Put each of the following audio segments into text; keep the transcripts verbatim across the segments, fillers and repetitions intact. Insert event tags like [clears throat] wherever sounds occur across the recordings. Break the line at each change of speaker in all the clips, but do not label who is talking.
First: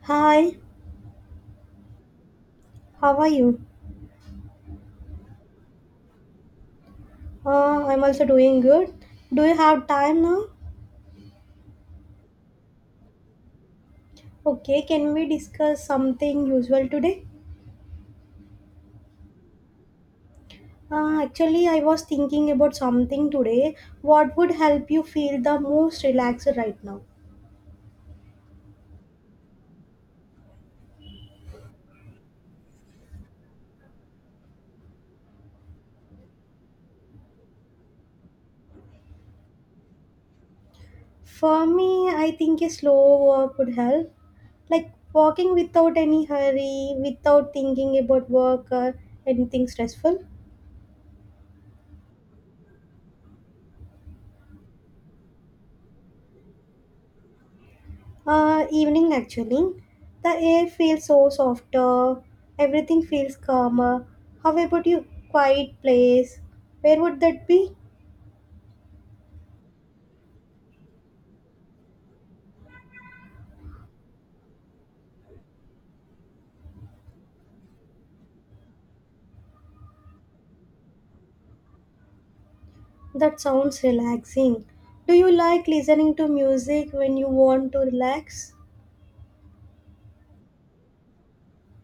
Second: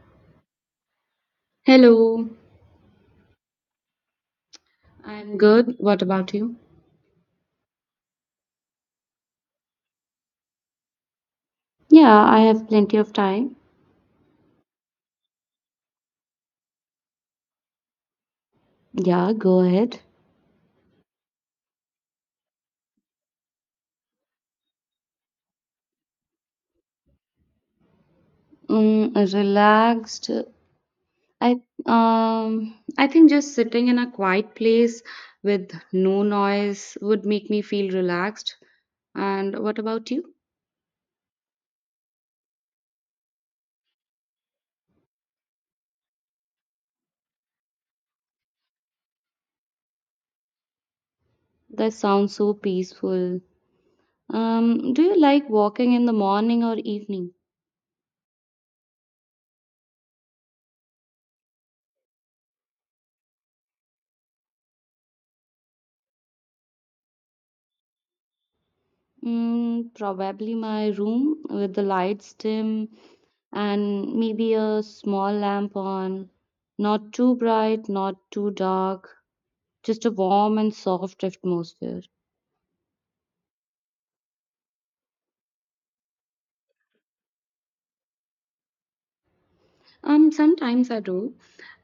Hi,
Hello,
how are you?
I'm good. What about you?
Uh, I'm also doing good. Do you have time now?
Yeah, I have plenty of time.
Okay, can we discuss something usual today?
Yeah, go ahead.
Uh, actually, I was thinking about something today. What would help you feel the most relaxed right now?
Mm, relaxed. I um I think just sitting in a quiet place with no noise would make me feel relaxed. And what about you?
For me, I think a slow walk would help. Like walking without any hurry, without thinking about work or anything stressful.
That sounds so peaceful. Um, do you like walking in the morning or evening?
Uh, evening actually. The air feels so softer, everything feels calmer. How about you? Quiet place. Where would that be?
Mm, probably my room with the lights dim and maybe a small lamp on. Not too bright, not too dark, just a warm and soft atmosphere.
That sounds relaxing. Do you like listening to music when you want to relax?
Um, sometimes I do,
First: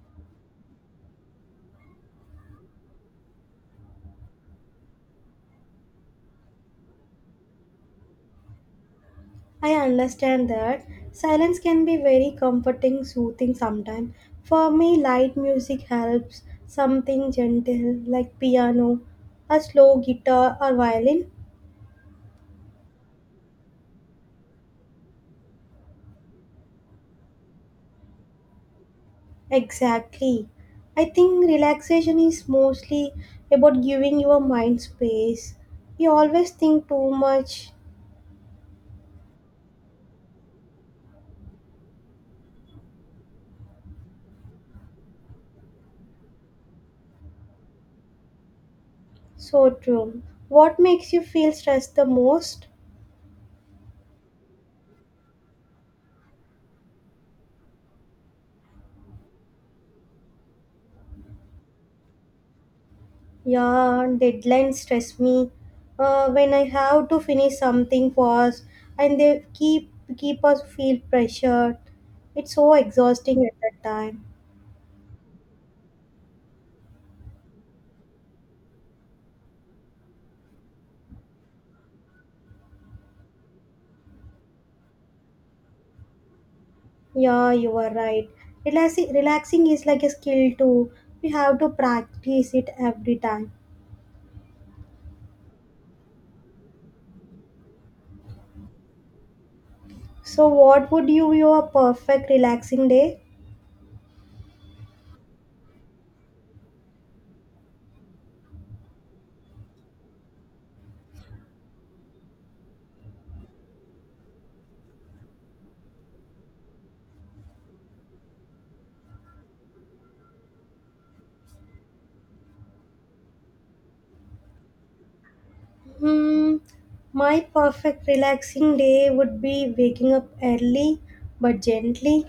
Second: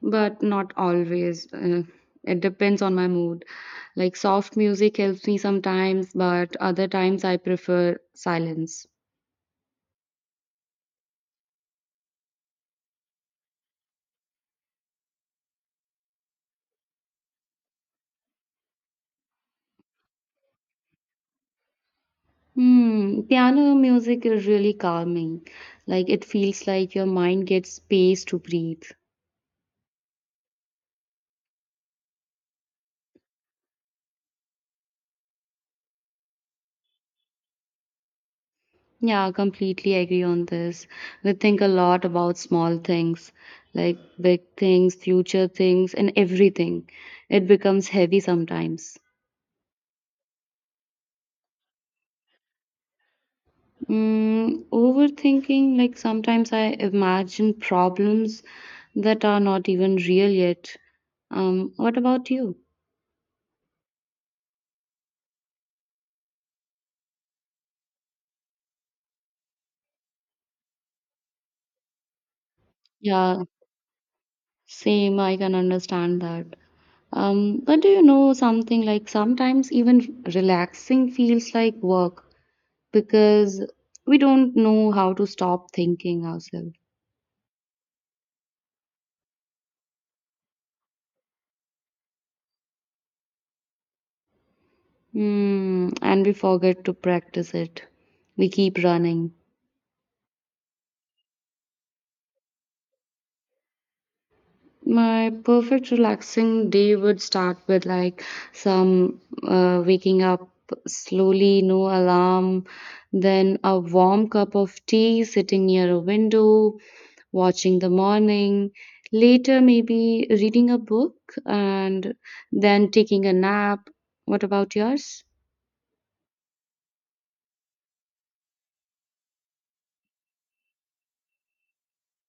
but not always. Uh, it depends on my mood. Like soft music helps me sometimes, but other times I prefer silence.
I understand that. Silence can be very comforting, soothing sometimes. For me, light music helps. Something gentle like piano, a slow guitar or violin.
Hmm, piano music is really calming. Like it feels like your mind gets space to breathe.
Exactly. I think relaxation is mostly about giving your mind space. You always think too much.
Yeah, I completely agree on this. We think a lot about small things, like big things, future things, and everything. It becomes heavy sometimes.
So true. What makes you feel stressed the most?
Mm, overthinking, like sometimes I imagine problems that are not even real yet. Um, what about you?
Yeah, deadlines stress me. Uh, when I have to finish something fast, and they keep keep us feel pressured. It's so
Yeah,
exhausting at that time.
same. I can understand that. Um, but do you know something, like sometimes even relaxing feels like work because we don't know how to stop thinking ourselves.
Yeah, you are right. Relaxing, relaxing is like a skill too. We have to practice it every time.
Hmm, and we forget to practice it. We keep running.
So, what would you your perfect relaxing day?
My perfect relaxing day would start with, like, some uh, waking up slowly, no alarm, then a warm cup of tea sitting near a window, watching the morning, later maybe reading a book and then taking a nap. What about yours?
Hmm, my perfect relaxing day would be waking up early but gently,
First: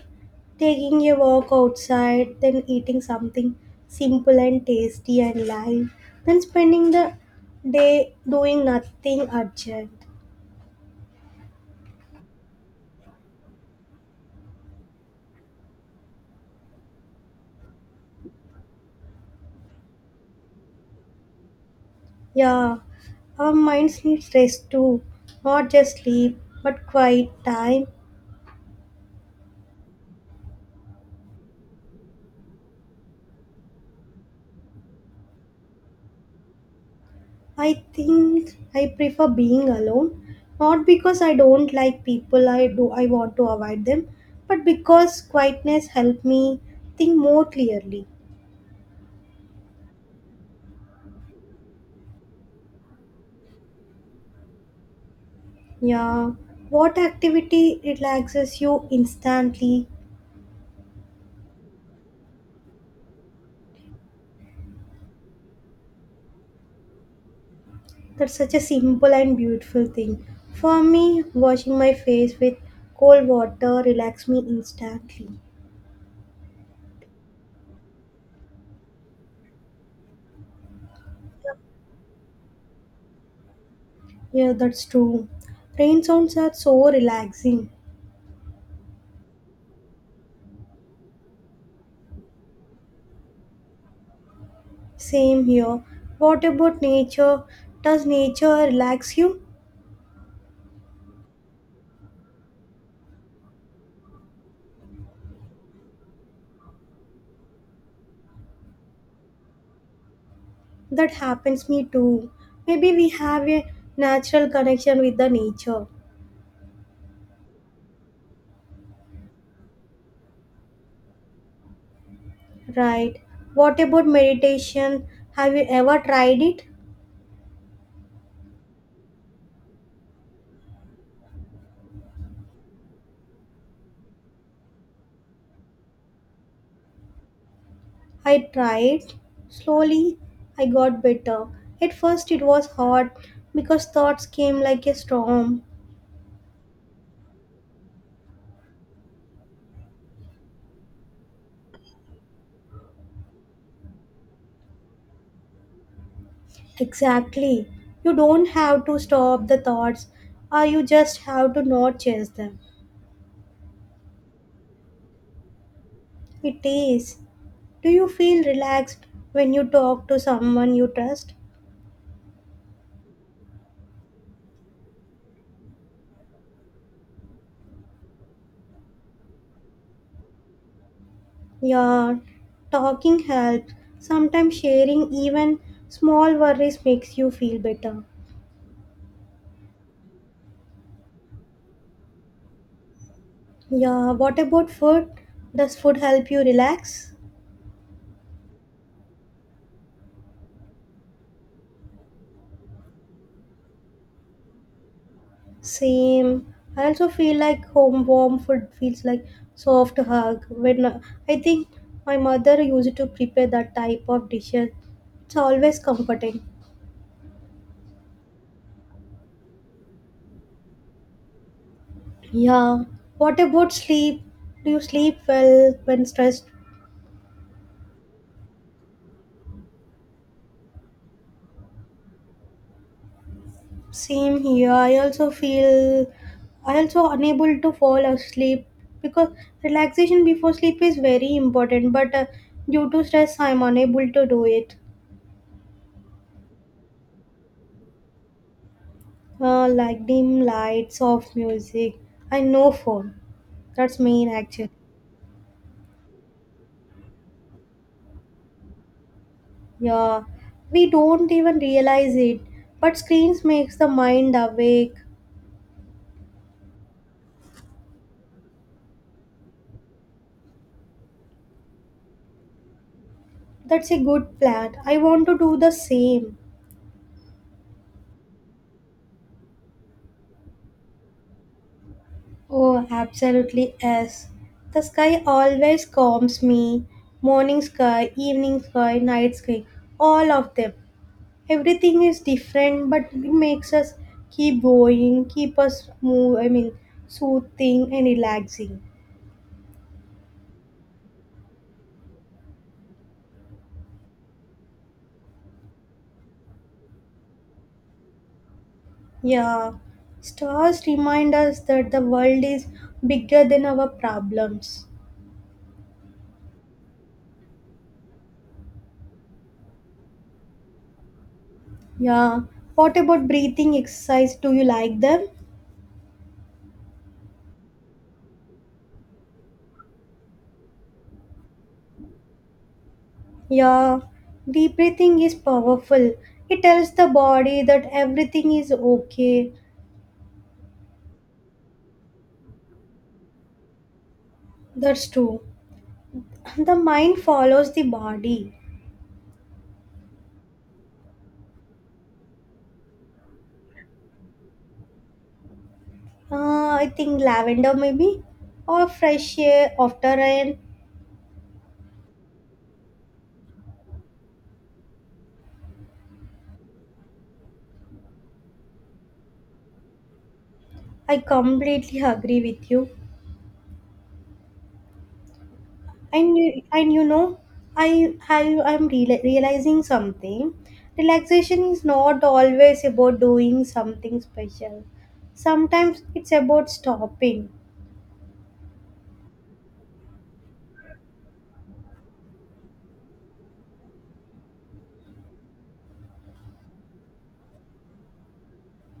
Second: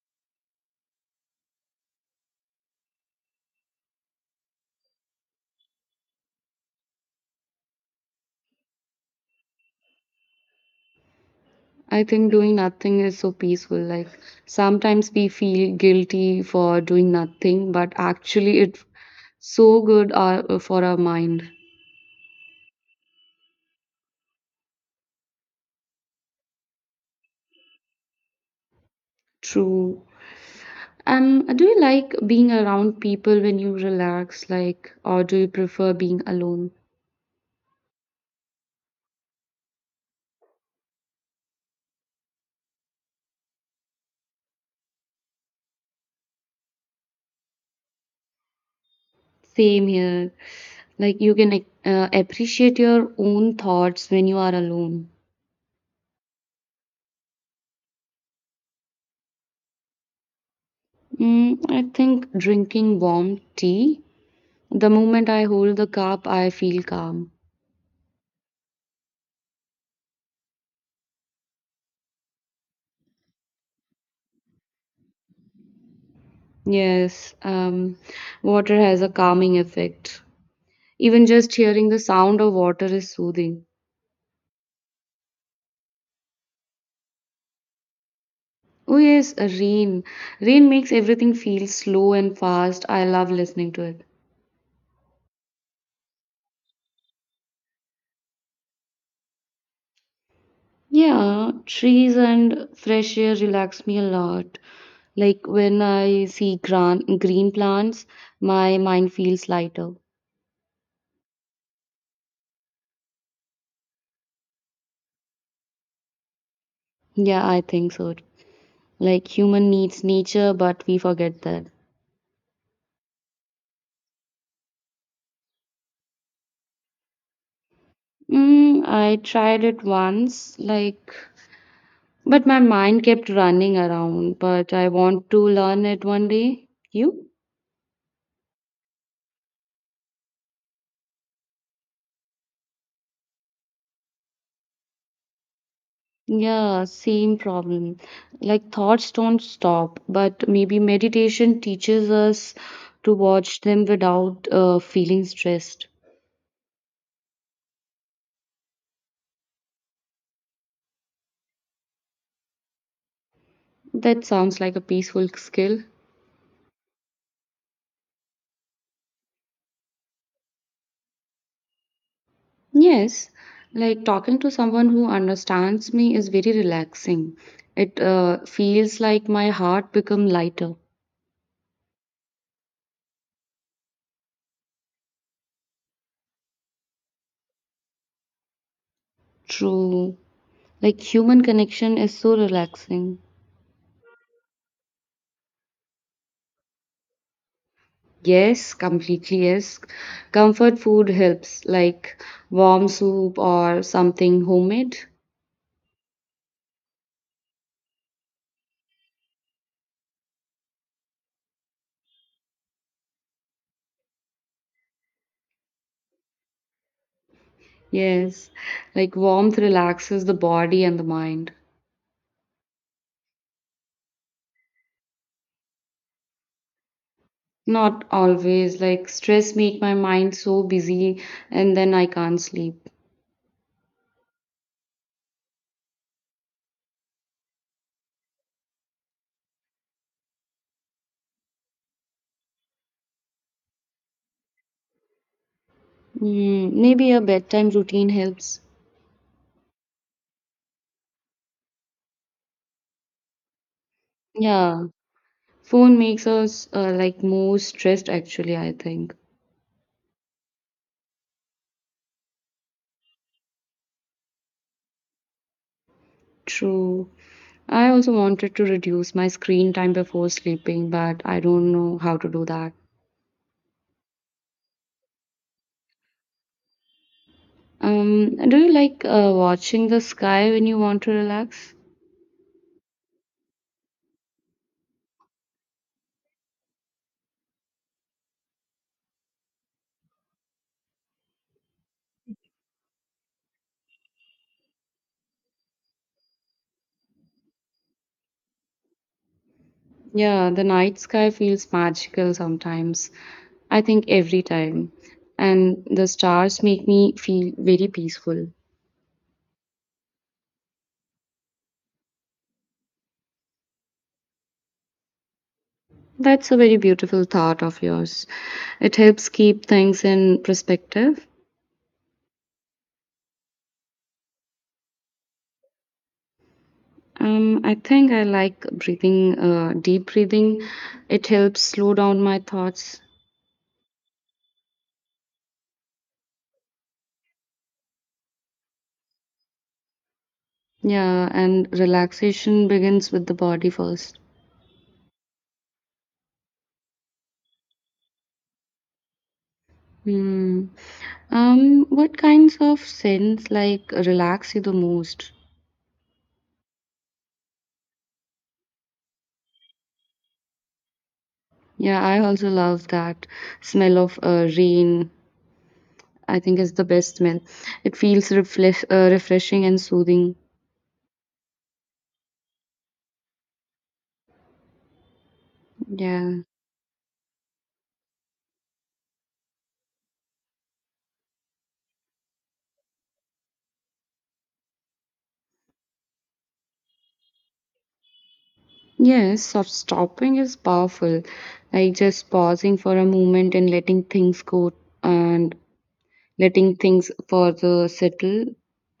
taking a walk outside, then eating something simple and tasty and light, then spending the day doing nothing urgent.
I think doing nothing is so peaceful. Like sometimes we feel guilty for doing nothing, but actually it's so good uh, for our mind.
Yeah, our minds need rest too, not just sleep but quiet time.
True. And do you like being around people when you relax, like, or do you prefer being alone?
I think I prefer being alone, not because I don't like people, I do I want to avoid them, but because quietness help me think more clearly.
Same here. Like you can, like, uh, appreciate your own thoughts when you are alone.
Yeah, what activity relaxes you instantly?
Mm, I think drinking warm tea. The moment I hold the cup, I feel calm.
That's such a simple and beautiful thing. For me, washing my face with cold water relax me instantly.
Yes, um, water has a calming effect. Even just hearing the sound of water is soothing.
Yeah, that's true. Rain sounds are so relaxing.
Oh yes, a rain. Rain makes everything feel slow and fast. I love listening to it.
Same here. What about nature? Does nature relax you?
Yeah, trees and fresh air relax me a lot. Like when I see gran- green plants, my mind feels lighter.
That happens me too. Maybe we have a natural connection with the nature.
Yeah, I think so. Like human needs nature, but we forget that.
Right. What about meditation? Have you ever tried it?
Mm, I tried it once, like, but my mind kept running around. But I want to learn it one day. You?
I tried. Slowly, I got better. At first, it was hard because thoughts came like a storm.
Yeah, same problem. Like thoughts don't stop, but maybe meditation teaches us to watch them without uh, feeling stressed.
Exactly. You don't have to stop the thoughts, or you just have to not chase them.
That sounds like a peaceful skill.
It is. Do you feel relaxed when you talk to someone you trust?
Yes, like talking to someone who understands me is very relaxing. It uh, feels like my heart become lighter.
Yeah, talking helps. Sometimes sharing even small worries makes you feel better.
True. Like human connection is so relaxing.
Yeah, what about food? Does food help you relax?
Yes, completely yes. Comfort food helps, like warm soup or something homemade.
Same. I also feel like home warm food feels like soft hug. When uh, I think my mother used to prepare that type of dishes. It's always comforting.
Yes, like warmth relaxes the body and the mind.
Yeah. What about sleep? Do you sleep well when stressed?
Not always, like stress make my mind so busy and then I can't sleep.
Same here. I also feel I also unable to fall asleep because relaxation before sleep is very important. But uh, due to stress, I'm unable to do it.
Mm, maybe a bedtime routine helps.
Uh, like dim lights, soft music, and no phone. That's main actually.
Yeah, phone makes us uh, like more stressed actually, I think.
Yeah, we don't even realize it. But screens makes the mind awake.
True. I also wanted to reduce my screen time before sleeping, but I don't know how to do that.
That's a good plan. I want to do the same.
Um, do you like uh, watching the sky when you want to relax?
Oh, absolutely yes. The sky always calms me. Morning sky, evening sky, night sky, all of them. Everything is different, but it makes us keep going, keep us move. I mean, soothing and relaxing.
Yeah, the night sky feels magical sometimes. I think every time. And the stars make me feel very peaceful.
Yeah, stars remind us that the world is bigger than our problems.
That's a very beautiful thought of yours. It helps keep things in perspective.
Yeah. What about breathing exercise? Do you like them?
Um, I think I like breathing, uh, deep breathing. It helps slow down my thoughts.
Yeah, deep breathing is powerful. It tells the body that everything is okay.
Yeah, and relaxation begins with the body first.
That's true. [clears throat] The mind follows the body.
Hmm. Um, what kinds of scents, like, relax you the most?
Uh, I think lavender maybe or fresh air after rain.
Yeah, I also love that smell of uh, rain. I think is the best smell. It feels refresh, uh, refreshing and soothing.
I completely agree with you. And
Yeah.
you- and you know, I I am reali realizing something. Relaxation is not always about doing something special. Sometimes it's about stopping.
Yes, soft stopping is powerful. Like just pausing for a moment and letting things go and letting things further settle.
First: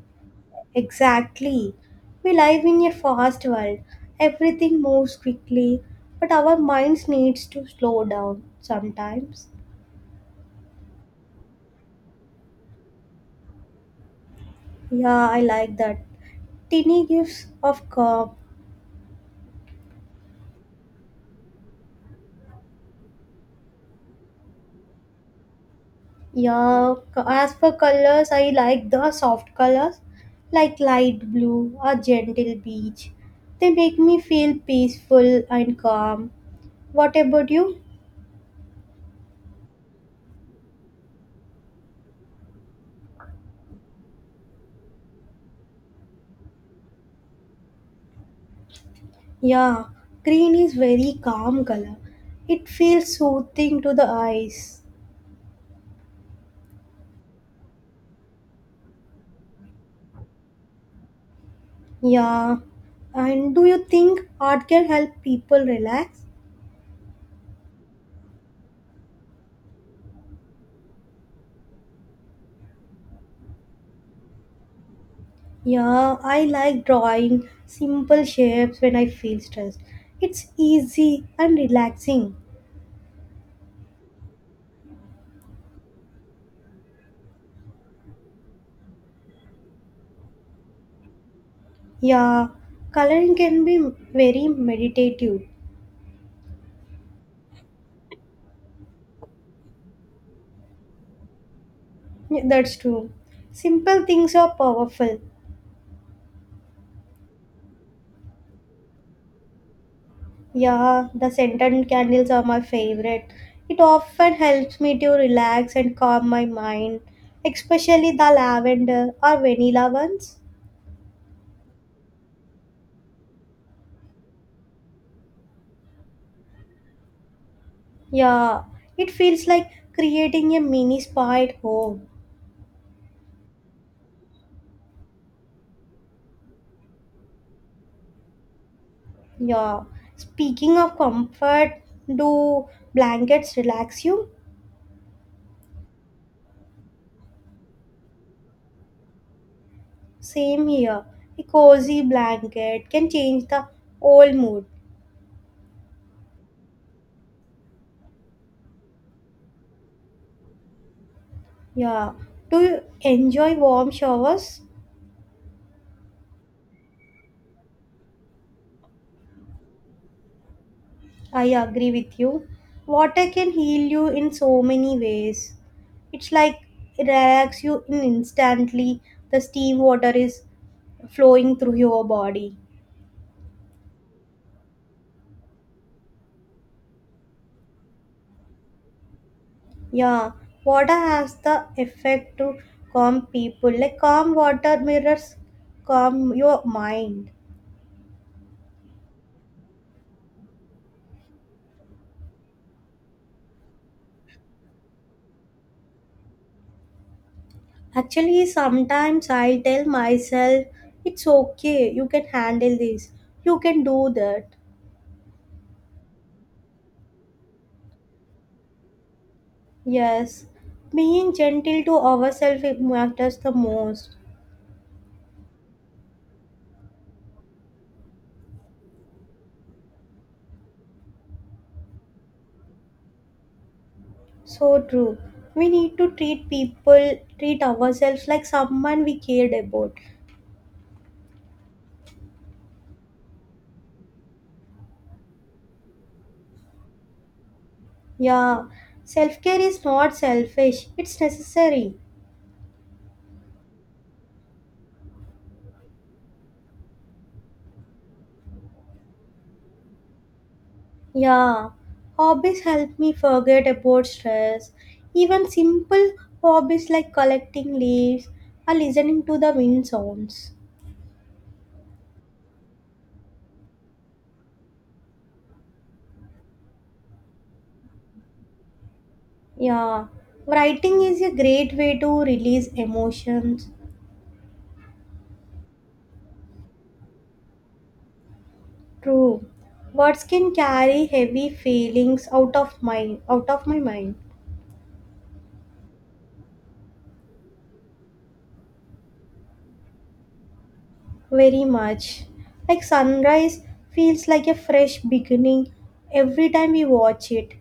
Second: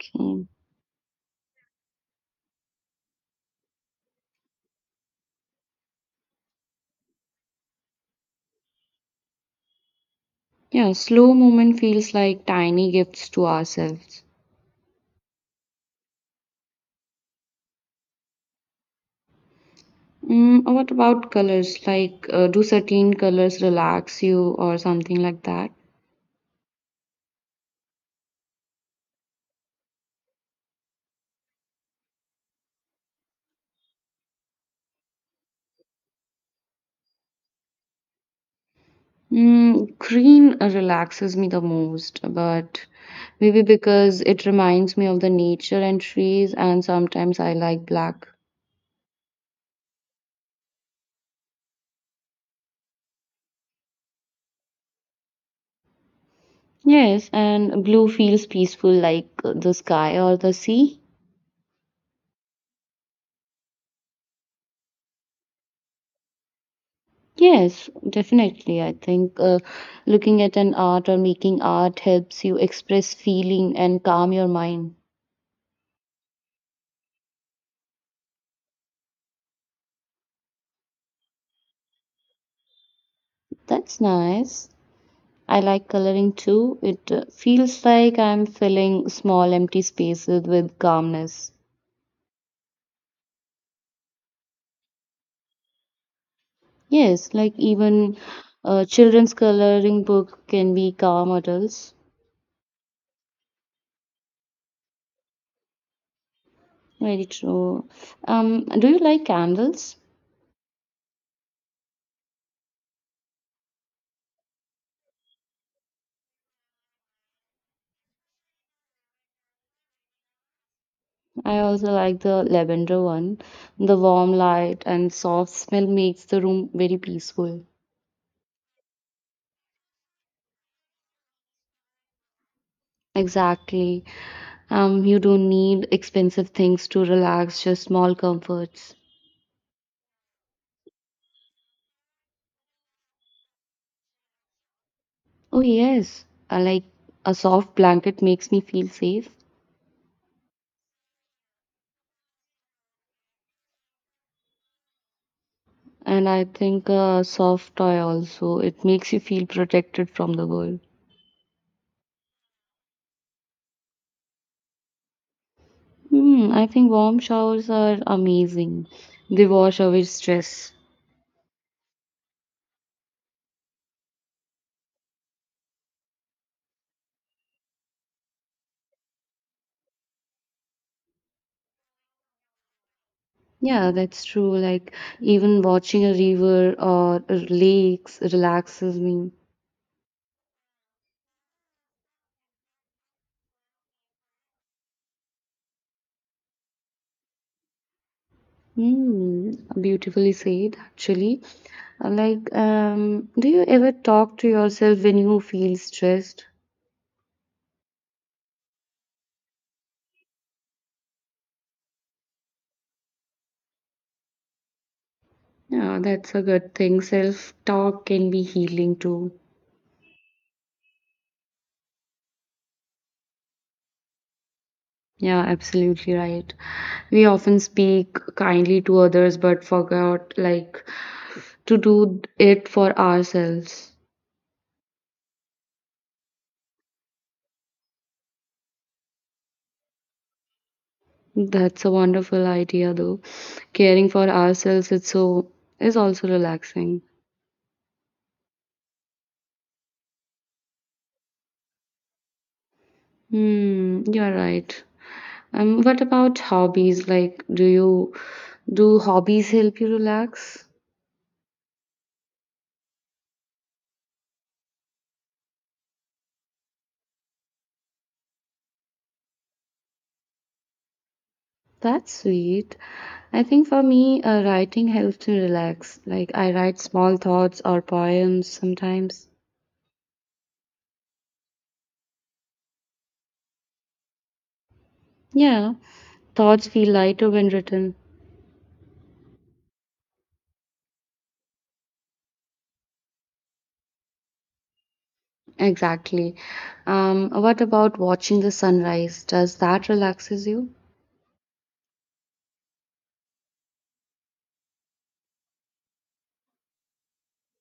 So,
Exactly. We live in a fast world. Everything moves quickly, but our minds needs to slow down sometimes.
yeah, slow movement feels like tiny gifts to ourselves.
Yeah, I like that. Tiny gifts of calm.
Mm, what about colors? Like, uh, do certain colors relax you or something like that?
Yeah, c- as for colors, I like the soft colors like light blue or gentle beige. They make me feel peaceful and calm. What about you?
Mm, green uh, relaxes me the most, but maybe because it reminds me of the nature and trees, and sometimes I like black.
Yeah, green is very calm color. It feels soothing to the eyes.
Yes, and blue feels peaceful like uh, the sky or the sea.
Yeah. And do you think art can help people relax?
Yes, definitely. I think uh, looking at an art or making art helps you express feeling and calm your mind.
Yeah, I like drawing simple shapes when I feel stressed. It's easy and relaxing.
That's nice. I like coloring too. It uh, feels like I'm filling small empty spaces with calmness.
Yeah, coloring can be very meditative.
Yes, like even a children's coloring book can be calm adults.
Yeah, That's true. Simple things are powerful.
Very true. Um, do you like candles?
Yeah, the scented candles are my favorite. It often helps me to relax and calm my mind, especially the lavender or vanilla ones.
I also like the lavender one. The warm light and soft smell makes the room very peaceful.
Yeah, it feels like creating a mini spa at home.
Exactly. Um, you don't need expensive things to relax, just small comforts.
Yeah. Speaking of comfort, do blankets relax you?
Oh, yes. I like a soft blanket makes me feel safe.
Same here. A cozy blanket can change the whole mood.
And I think a soft toy also. It makes you feel protected from the world.
Yeah. Do you enjoy warm showers?
Hmm, I think warm showers are amazing. They wash away stress.
I agree with you. Water can heal you in so many ways. It's like it relax you in instantly. The steam water is flowing through your body.
Yeah, that's true. Like even watching a river or lakes relaxes me.
Yeah, water has the effect to calm people. Like calm water mirrors calm your mind.
Hmm, beautifully said, actually. Uh, Like, um, do you ever talk to yourself when you feel stressed?
Actually, sometimes I tell myself, it's okay, you can handle this, you can do that.
Yeah, that's a good thing. Self-talk can be healing too.
Yes, being gentle to ourselves it matters the most.
Yeah, absolutely right. We often speak kindly to others, but forgot, like, to do it for ourselves.
So true. We need to treat people, treat ourselves like someone we cared about.
That's a wonderful idea, though. Caring for ourselves its so is also relaxing.
Yeah, self care is not selfish, it's necessary.
Hmm, you're right. Um, what about hobbies? Like, do you do hobbies help you relax?
Yeah, hobbies help me forget about stress. Even simple hobbies like collecting leaves or listening to the wind sounds.
That's sweet. I think for me, uh, writing helps me relax. Like, I write small thoughts or poems sometimes.
Yeah, writing is a great way to release emotions.
Yeah, thoughts feel lighter when written.
True, words can carry heavy feelings out of my out of my mind.
Exactly. Um, what about watching the sunrise? Does that relaxes you?
Very much. Like sunrise feels like a fresh beginning every time we watch it.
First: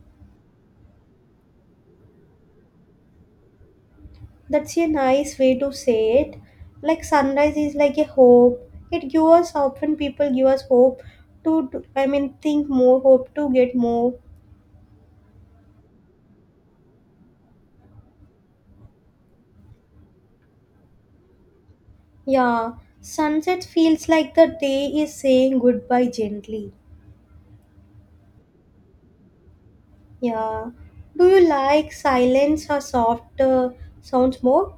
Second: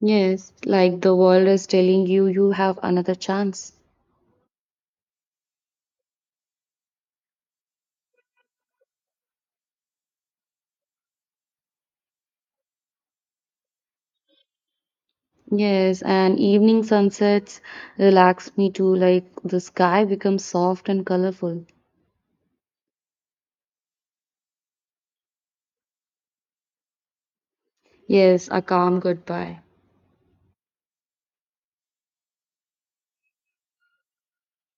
Yes, like the world is telling you, you have another chance.
That's a nice way to say it. Like sunrise is like a hope. It gives us often people give us hope to do- I mean, think more hope to get more.
Yes, and evening sunsets relax me too, like the sky becomes soft and colorful.
Yeah. Sunset feels like the day is saying goodbye gently.
Yes, a calm goodbye.
Yeah. Do you like silence or soft uh, sounds more?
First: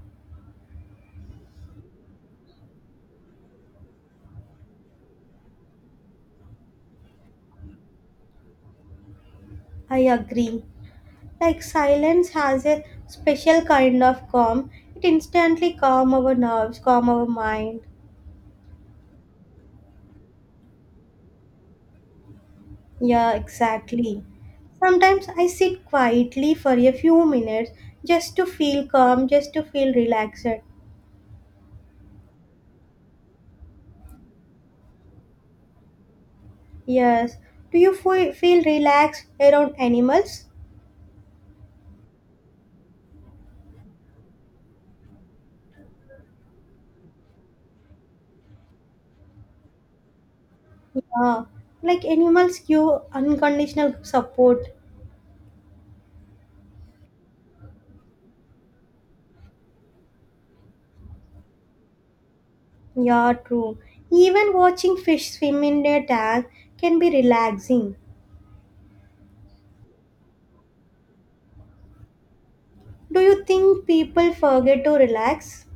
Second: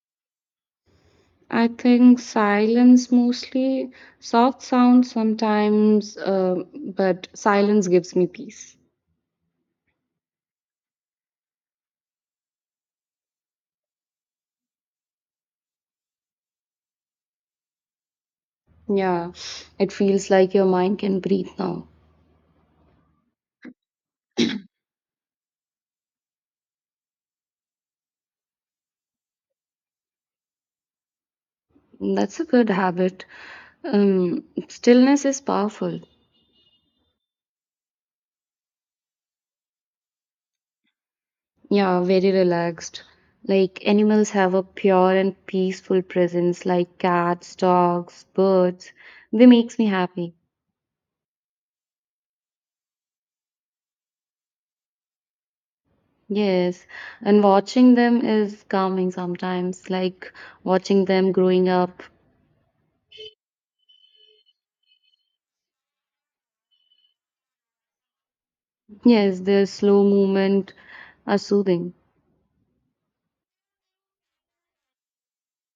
I think silence mostly, soft sounds sometimes, uh, but silence gives me peace.
I agree. Like silence has a special kind of calm. It instantly calm our nerves, calm our mind.
Yeah, it feels like your mind can breathe now.
Yeah, exactly. Sometimes I sit quietly for a few minutes just to feel calm, just to feel relaxed.
That's a good habit. Um, stillness is powerful.
Yes. Do you fe- feel relaxed around animals?
Yeah, very relaxed. Like animals have a pure and peaceful presence, like cats, dogs, birds. They makes me happy.
Yeah. Like animals give unconditional support.
Yes, and watching them is calming sometimes, like watching them growing up.
Yeah, true. Even watching fish swim in their tank can be relaxing.
Yes, their slow movement are soothing.
Do you think people forget to relax?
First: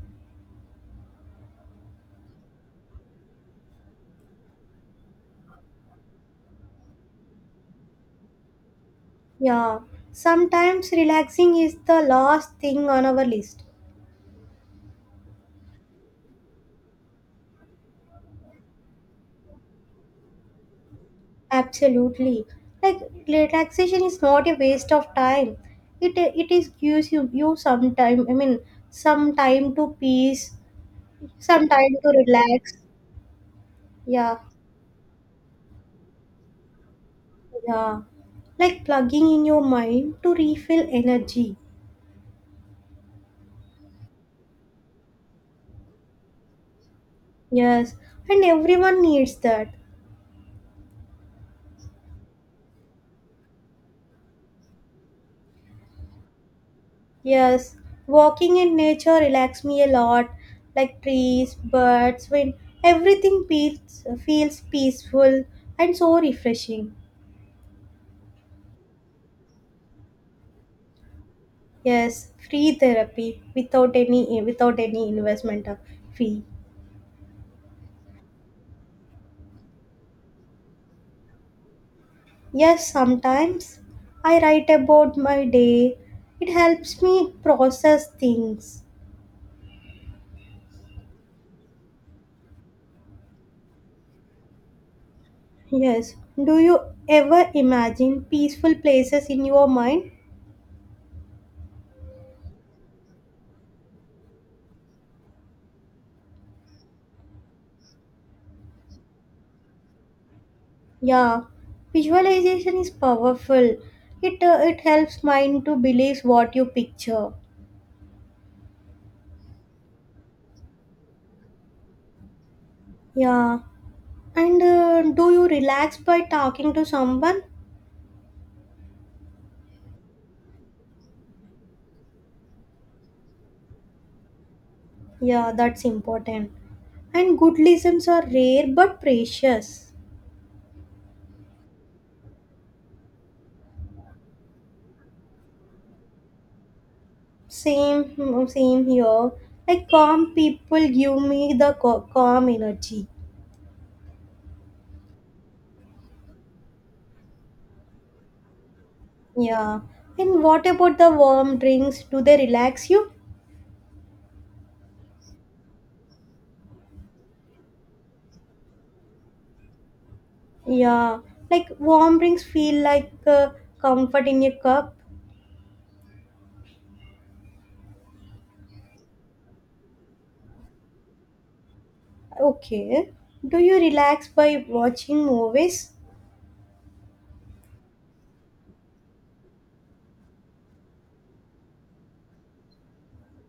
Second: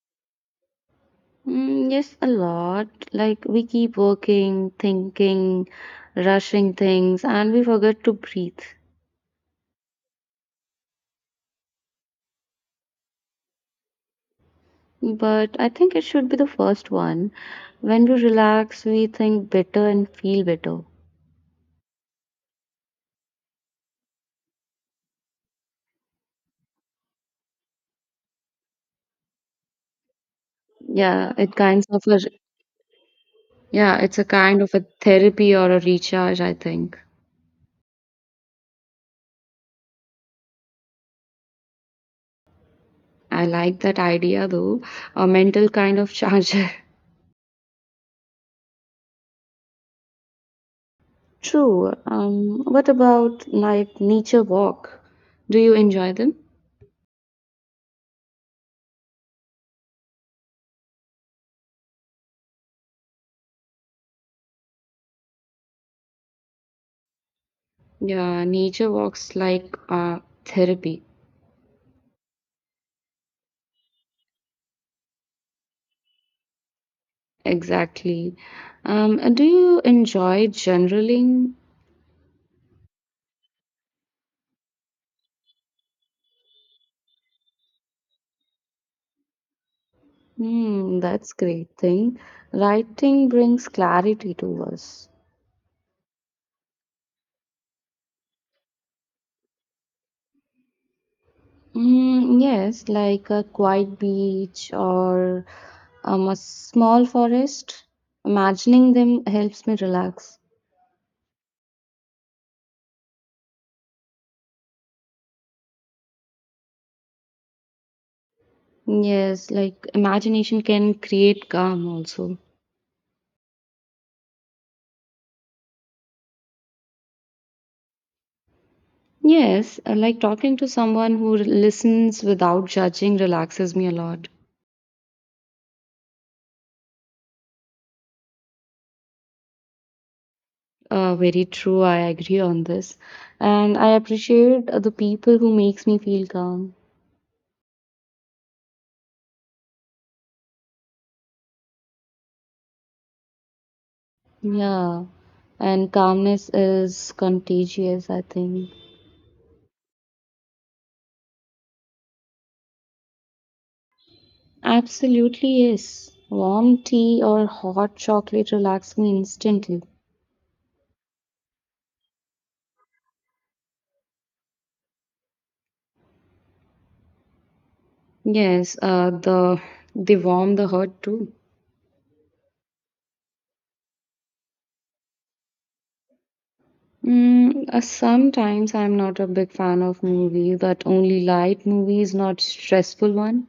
Mm, yes, a lot. Like we keep working, thinking, rushing things, and we forget to breathe.
Yeah. Sometimes relaxing is the last thing on our list.
But I think it should be the first one. When we relax, we think better and feel better.
Absolutely. Like relaxation is not a waste of time. It it is gives you you some time. I mean, some time to peace,
Yeah, it
some
kinds
time
of a
to relax.
yeah, it's a
Yeah,
kind of a therapy or a recharge, I think.
yeah. Like plugging in your mind to refill energy.
I like that idea though, a mental kind of charger.
Yes, and everyone needs that.
[laughs] True. Um, what about, like, nature walk? Do you enjoy them?
Yes, walking in nature relax me a lot. Like trees, birds, wind, everything feels feels peaceful and so refreshing.
Yeah, nature walks like uh, therapy.
Yes, free therapy without any without any investment of fee.
Exactly. Um, and do you enjoy journaling?
Yes, sometimes I write about my day. It helps me process things.
Hmm, that's great thing. Writing brings clarity to us.
Yes. Do you ever imagine peaceful places in your mind?
Mm, yes, like a quiet beach or um, a small forest. Imagining them helps me relax.
Yeah. Visualization is powerful. It uh, it helps mind to believe what you picture.
Yes, like imagination can create calm also.
Yeah. And uh, do you relax by talking to someone?
Yes, uh, like talking to someone who listens without judging relaxes me a lot.
Yeah, that's important. And good lessons are rare but precious.
Uh, very true, I agree on this. And I appreciate uh, the people who makes me feel calm.
Same, same here, like calm people give me the ca- calm energy.
Yeah, and calmness is contagious, I think.
Yeah. And what about the warm drinks? Do they relax you?
Absolutely, yes. Warm tea or hot chocolate relax me instantly.
Yeah, like warm drinks feel like uh, comfort in your cup.
Yes, uh, the they warm the heart too.
Okay. Do you relax by watching movies?
Mm, uh, sometimes I'm not a big fan of movie, but only light movies, not stressful one.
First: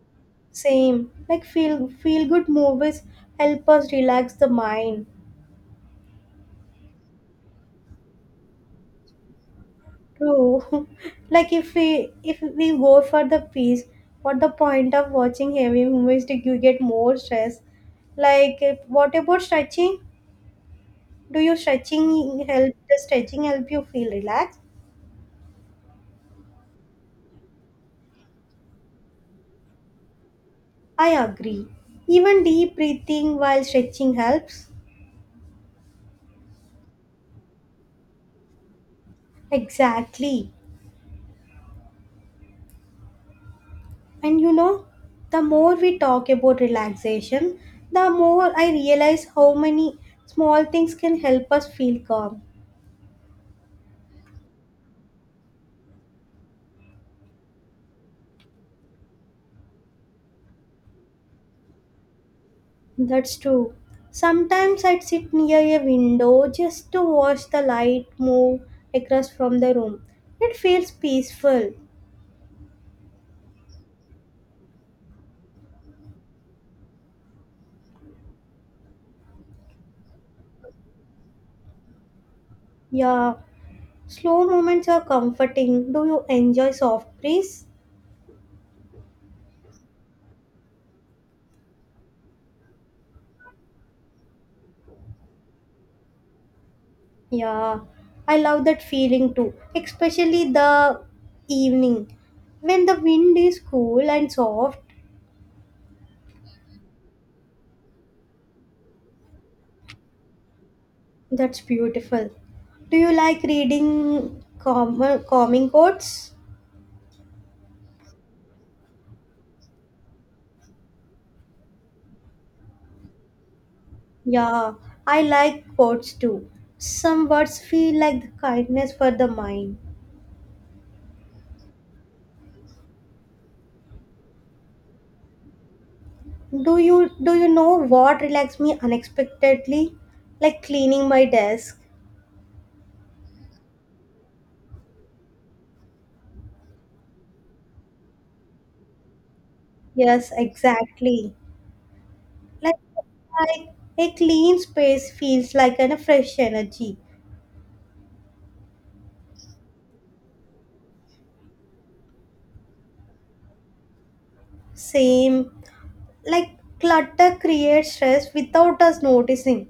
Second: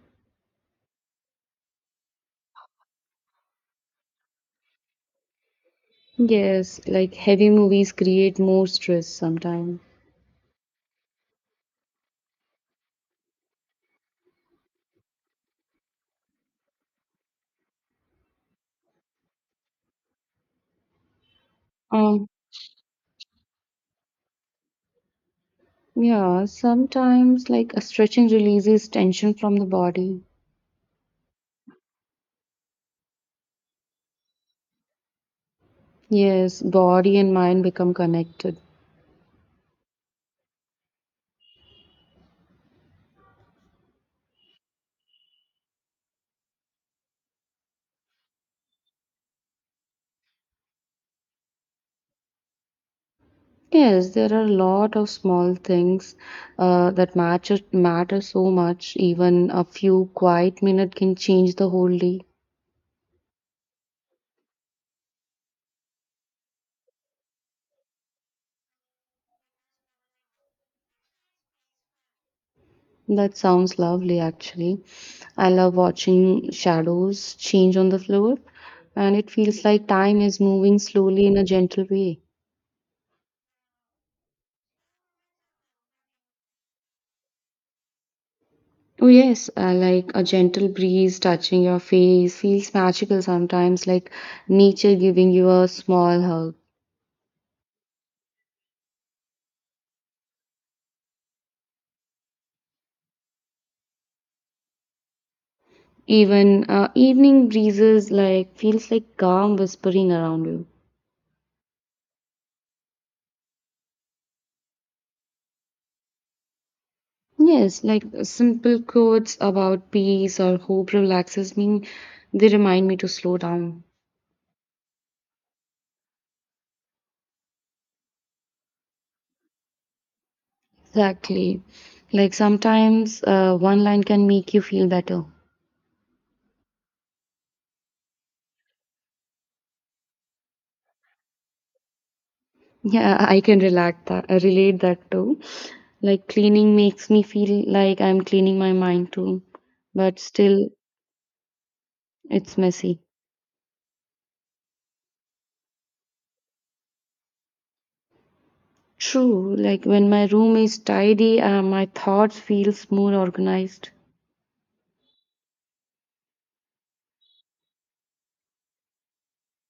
Same, like feel feel good movies help us relax the mind.
Yes, like heavy movies create more stress sometimes.
True. [laughs] Like if we if we go for the peace, what the point of watching heavy movies? Do you get more stress? Like if- what about stretching? Do you
Um,
stretching help? The stretching help you feel relaxed?
yeah, sometimes, like, a stretching releases tension from the body.
I agree. Even deep breathing while stretching helps.
Yes, body and mind become connected.
Exactly. And you know, the more we talk about relaxation, the more I realize how many small things can help us feel calm.
Yes, there are a lot of small things uh, that matter matter so much. Even a few quiet minutes can change the whole day.
That's true. Sometimes I'd sit near a window just to watch the light move across from the room. It feels peaceful.
That sounds lovely, actually. I love watching shadows change on the floor, and it feels like time is moving slowly in a gentle way.
Yeah. Slow moments are comforting. Do you enjoy soft breeze?
Oh, yes, uh, like a gentle breeze touching your face feels magical sometimes, like nature giving you a small hug.
Yeah. I love that feeling too, especially the evening when the wind is cool and soft.
Even uh, evening breezes like feels like calm whispering around you.
That's beautiful. Do you like reading calm, calming quotes?
Yes, like uh, simple quotes about peace or hope relaxes me. They remind me to slow down.
Yeah, I like quotes too. Some words feel like the kindness for the mind.
Exactly. Like sometimes uh, one line can make you feel better.
Do you do you know what relaxed me unexpectedly? Like cleaning my desk.
Yeah, I can relax that, uh, relate that too. Like cleaning makes me feel like I'm cleaning my mind too, but
Yes,
still
exactly.
it's
Like,
messy.
like a clean space feels like an a fresh energy.
True, like when my room is tidy, uh, my thoughts feels more organized.
Same. Like clutter creates stress without us noticing.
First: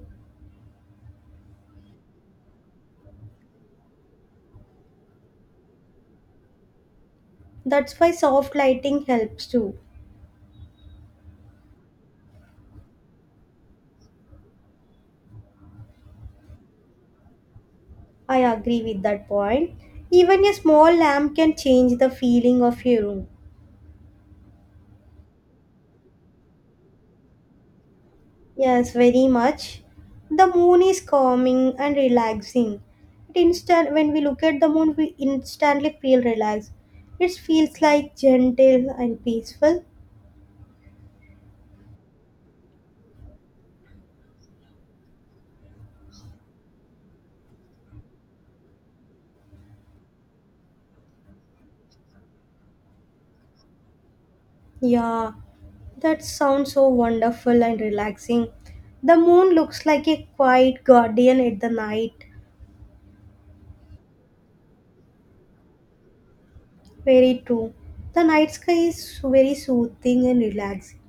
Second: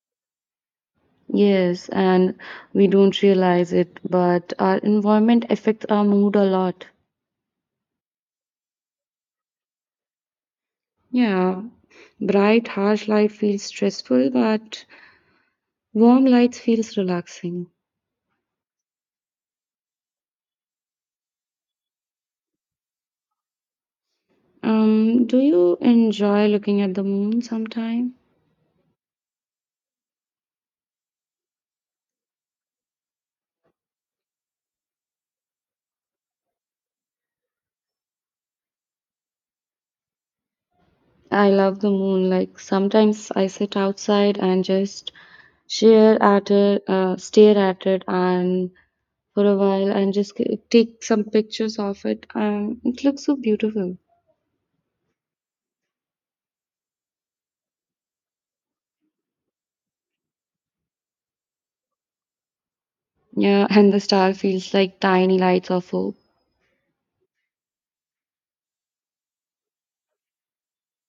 Yes, and we don't realize it, but our environment affects our mood a lot.
That's why soft lighting helps too.
Yeah, bright, harsh light feels stressful, but warm lights feels relaxing.
I agree with that point. Even a small lamp can change the feeling of your room.
Um, do you enjoy looking at the moon sometime?
Yes, very much. The moon is calming and relaxing. It instant when we look at the moon, we instantly feel relaxed. It feels like gentle and peaceful.
I love the moon. Like sometimes I sit outside and just stare at it, uh, stare at it, and for a while, and just c- take some pictures of it, and it looks so beautiful.
Yeah, that sounds so wonderful and relaxing. The moon looks like a quiet guardian at the night.
Yeah, and the star feels like tiny lights of hope.
Very true. The night sky is very soothing and relaxing.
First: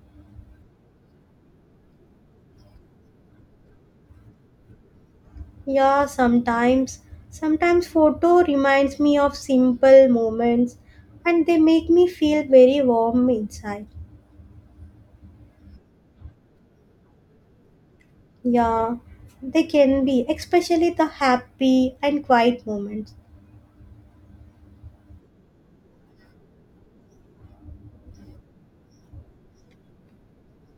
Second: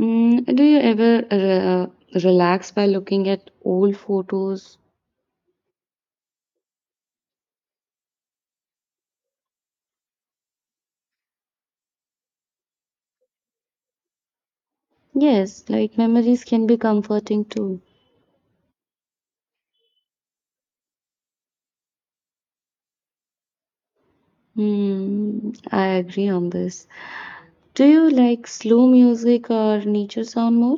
Mm, do you ever uh, relax by looking at old photos?
Yeah, sometimes. Sometimes photo reminds me of simple moments and they make me feel very warm inside.
Yes, like memories can be comforting too.
Yeah, they can be, especially the happy and quiet moments.
Hmm, I agree on this. Do you like slow music or nature sound more?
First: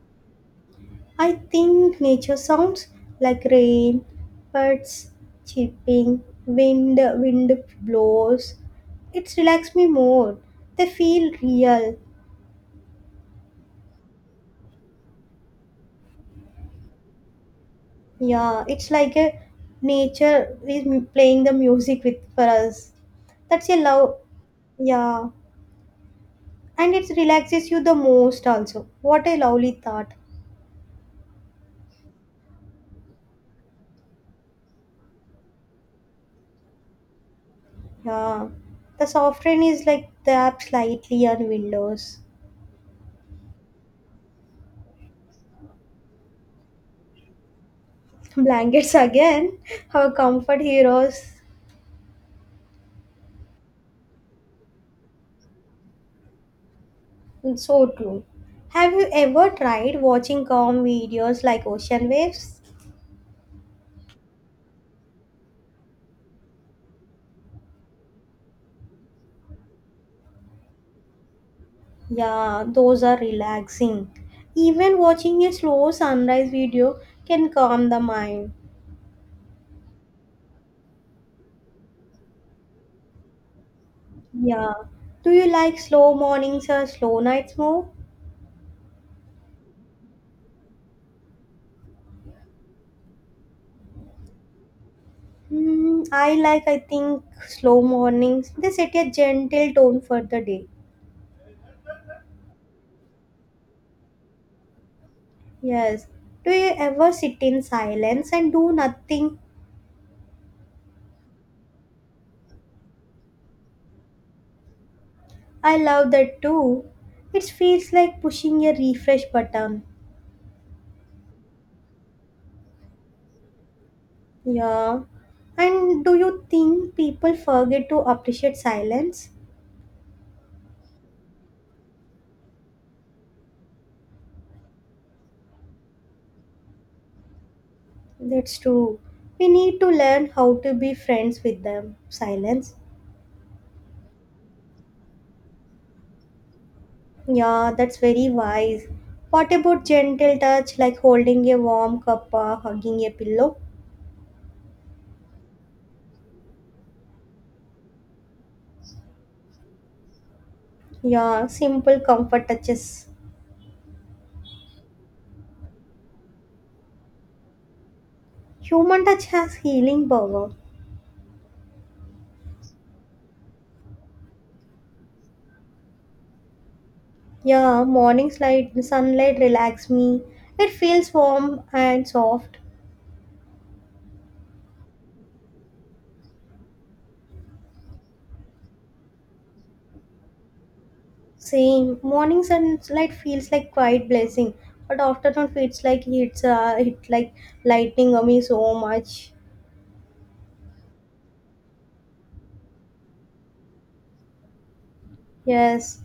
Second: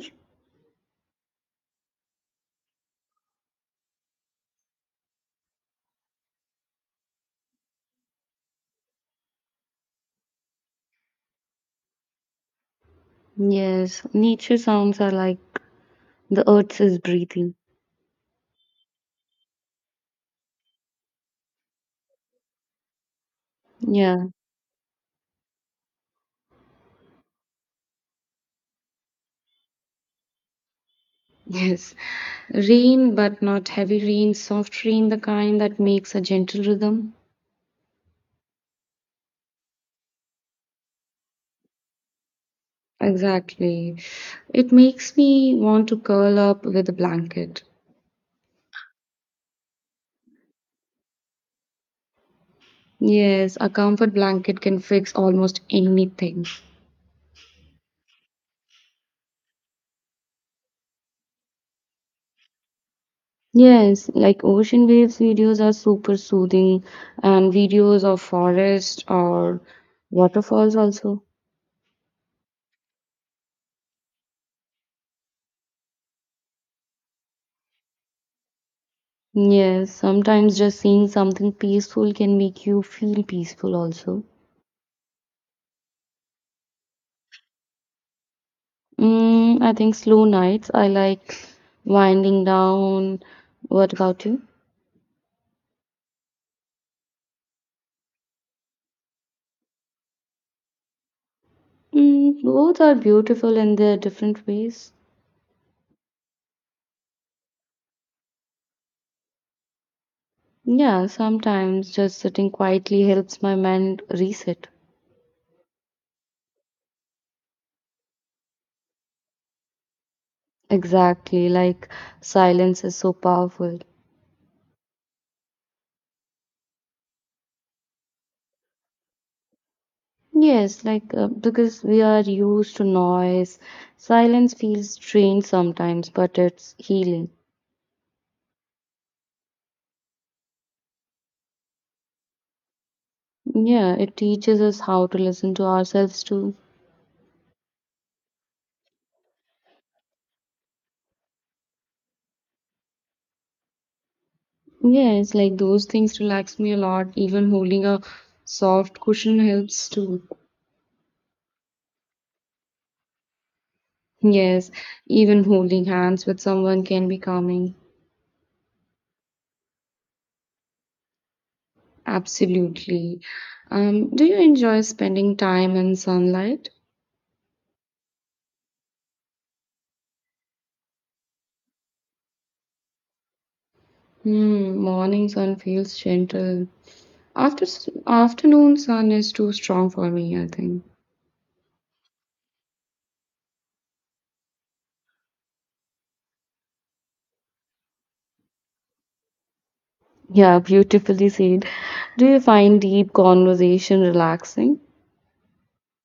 I think nature sounds like rain, birds chirping, wind wind blows. It's relax me more. They feel real.
Yes, nature sounds are like the earth is breathing.
Yeah, it's like a nature is m- playing the music with for us. That's a love,
Yeah,
yeah, and it relaxes you the most also. What a lovely thought,
[laughs] yes. Rain, but not heavy rain, soft rain, the kind that makes a gentle rhythm.
yeah. The soft rain is like the app slightly on windows.
Exactly. It makes me want to curl up with a blanket.
[laughs] Blankets again, our comfort heroes.
Yes, a comfort blanket can fix almost anything.
So true. Have you ever tried watching calm videos like ocean waves?
Yes, like ocean waves videos are super soothing, and videos of forest or waterfalls also.
Yeah, those are relaxing. Even watching a slow sunrise video can calm the mind.
Yes, sometimes just seeing something peaceful can make you feel peaceful also.
Yeah. Do you like slow mornings or slow nights more?
Mm, I think slow nights. I like winding down. What about you?
Hmm, I like, I think, slow mornings. They set a gentle tone for the day.
Mm, both are beautiful in their different ways.
Yes. Do you ever sit in silence and do nothing?
Yeah, sometimes just sitting quietly helps my mind reset.
I love that too. It feels like pushing a refresh button.
Exactly, like silence is so powerful.
Yeah. And do you think people forget to appreciate silence?
Yes, like uh, because we are used to noise, silence feels strained sometimes, but it's healing.
That's true. We need to learn how to be friends with them. Silence.
Yeah, it teaches us how to listen to ourselves too.
Yeah, that's very wise. What about gentle touch like holding a warm cup or hugging a pillow?
Yes, like those things relax me a lot. Even holding a soft cushion helps too.
Yeah, simple comfort touches.
Yes, even holding hands with someone can be calming.
Human touch has healing power.
Absolutely. Um, do you enjoy spending time in sunlight?
Yeah, morning light, sunlight relax me. It feels warm and soft.
Hmm, morning sun feels gentle. After afternoon sun is too strong for me, I think.
Same, morning sunlight feels like quiet blessing, but afternoon feels like it's uh, it like lightning on me so much.
Yeah, beautifully said. Do you find deep conversation relaxing?
Yes,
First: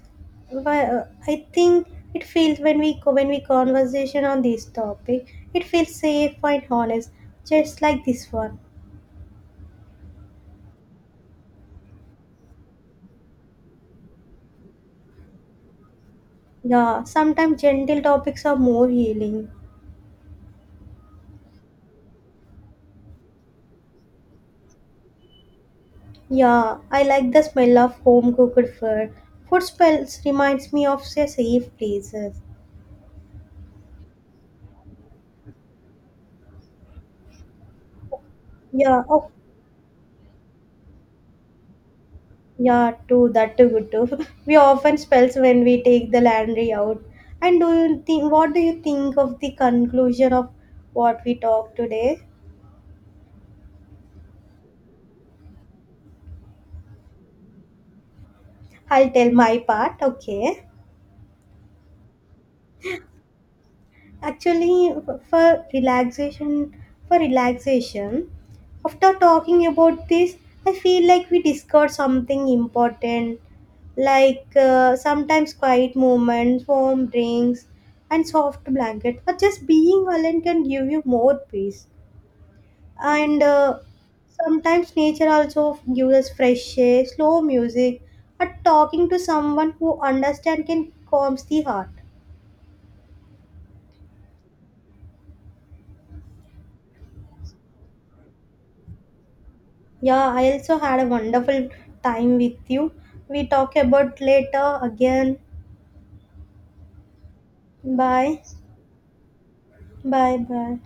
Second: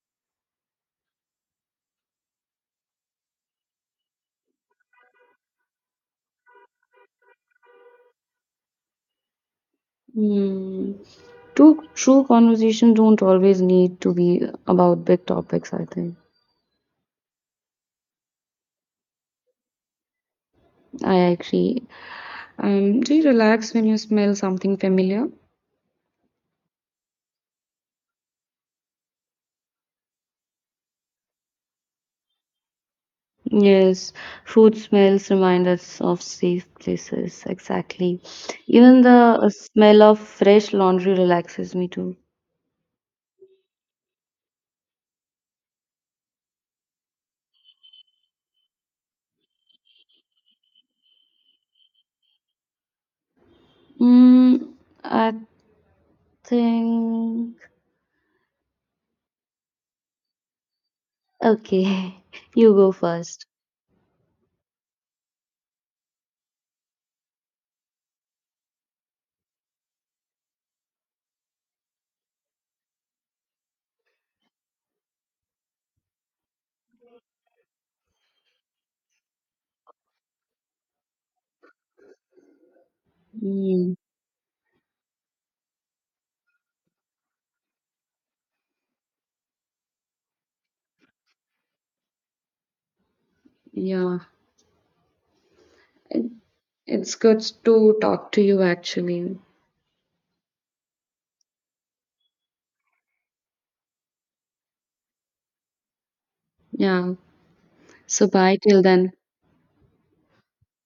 why, uh, I think it feels when we co- when we conversation on this topic, it feels safe and honest, just like this one.
Hmm. True, true conversations don't always need to be about big topics, I think.
Yeah, sometimes gentle topics are more healing.
I agree. Um, do you relax when you smell something familiar?
Yeah, I like the smell of home cooked food. Food smells reminds me of say, safe places.
Yes, food smells remind us of safe places, exactly. Even
Yeah,
the
oh,
uh, smell of fresh laundry relaxes me too.
yeah, too that too good too. [laughs] We often spells when we take the laundry out. And do you think? What do you think of the conclusion of what we talked today?
Mm, I think.
I'll tell my part. Okay.
Okay, [laughs] you go first.
Actually, for relaxation, for relaxation, after talking about this, I feel like we discussed something important, like uh, sometimes quiet moments, warm drinks, and soft blanket. But just being alone can give you more peace. And uh,
Mm,
sometimes nature also gives us fresh air, slow music, but talking to someone who understands can calms the heart.
yeah, it, it's good to talk to you actually.
Yeah, I also had a wonderful time with you. We talk about later again.
Yeah. So,
Bye.
bye till then.
Bye bye.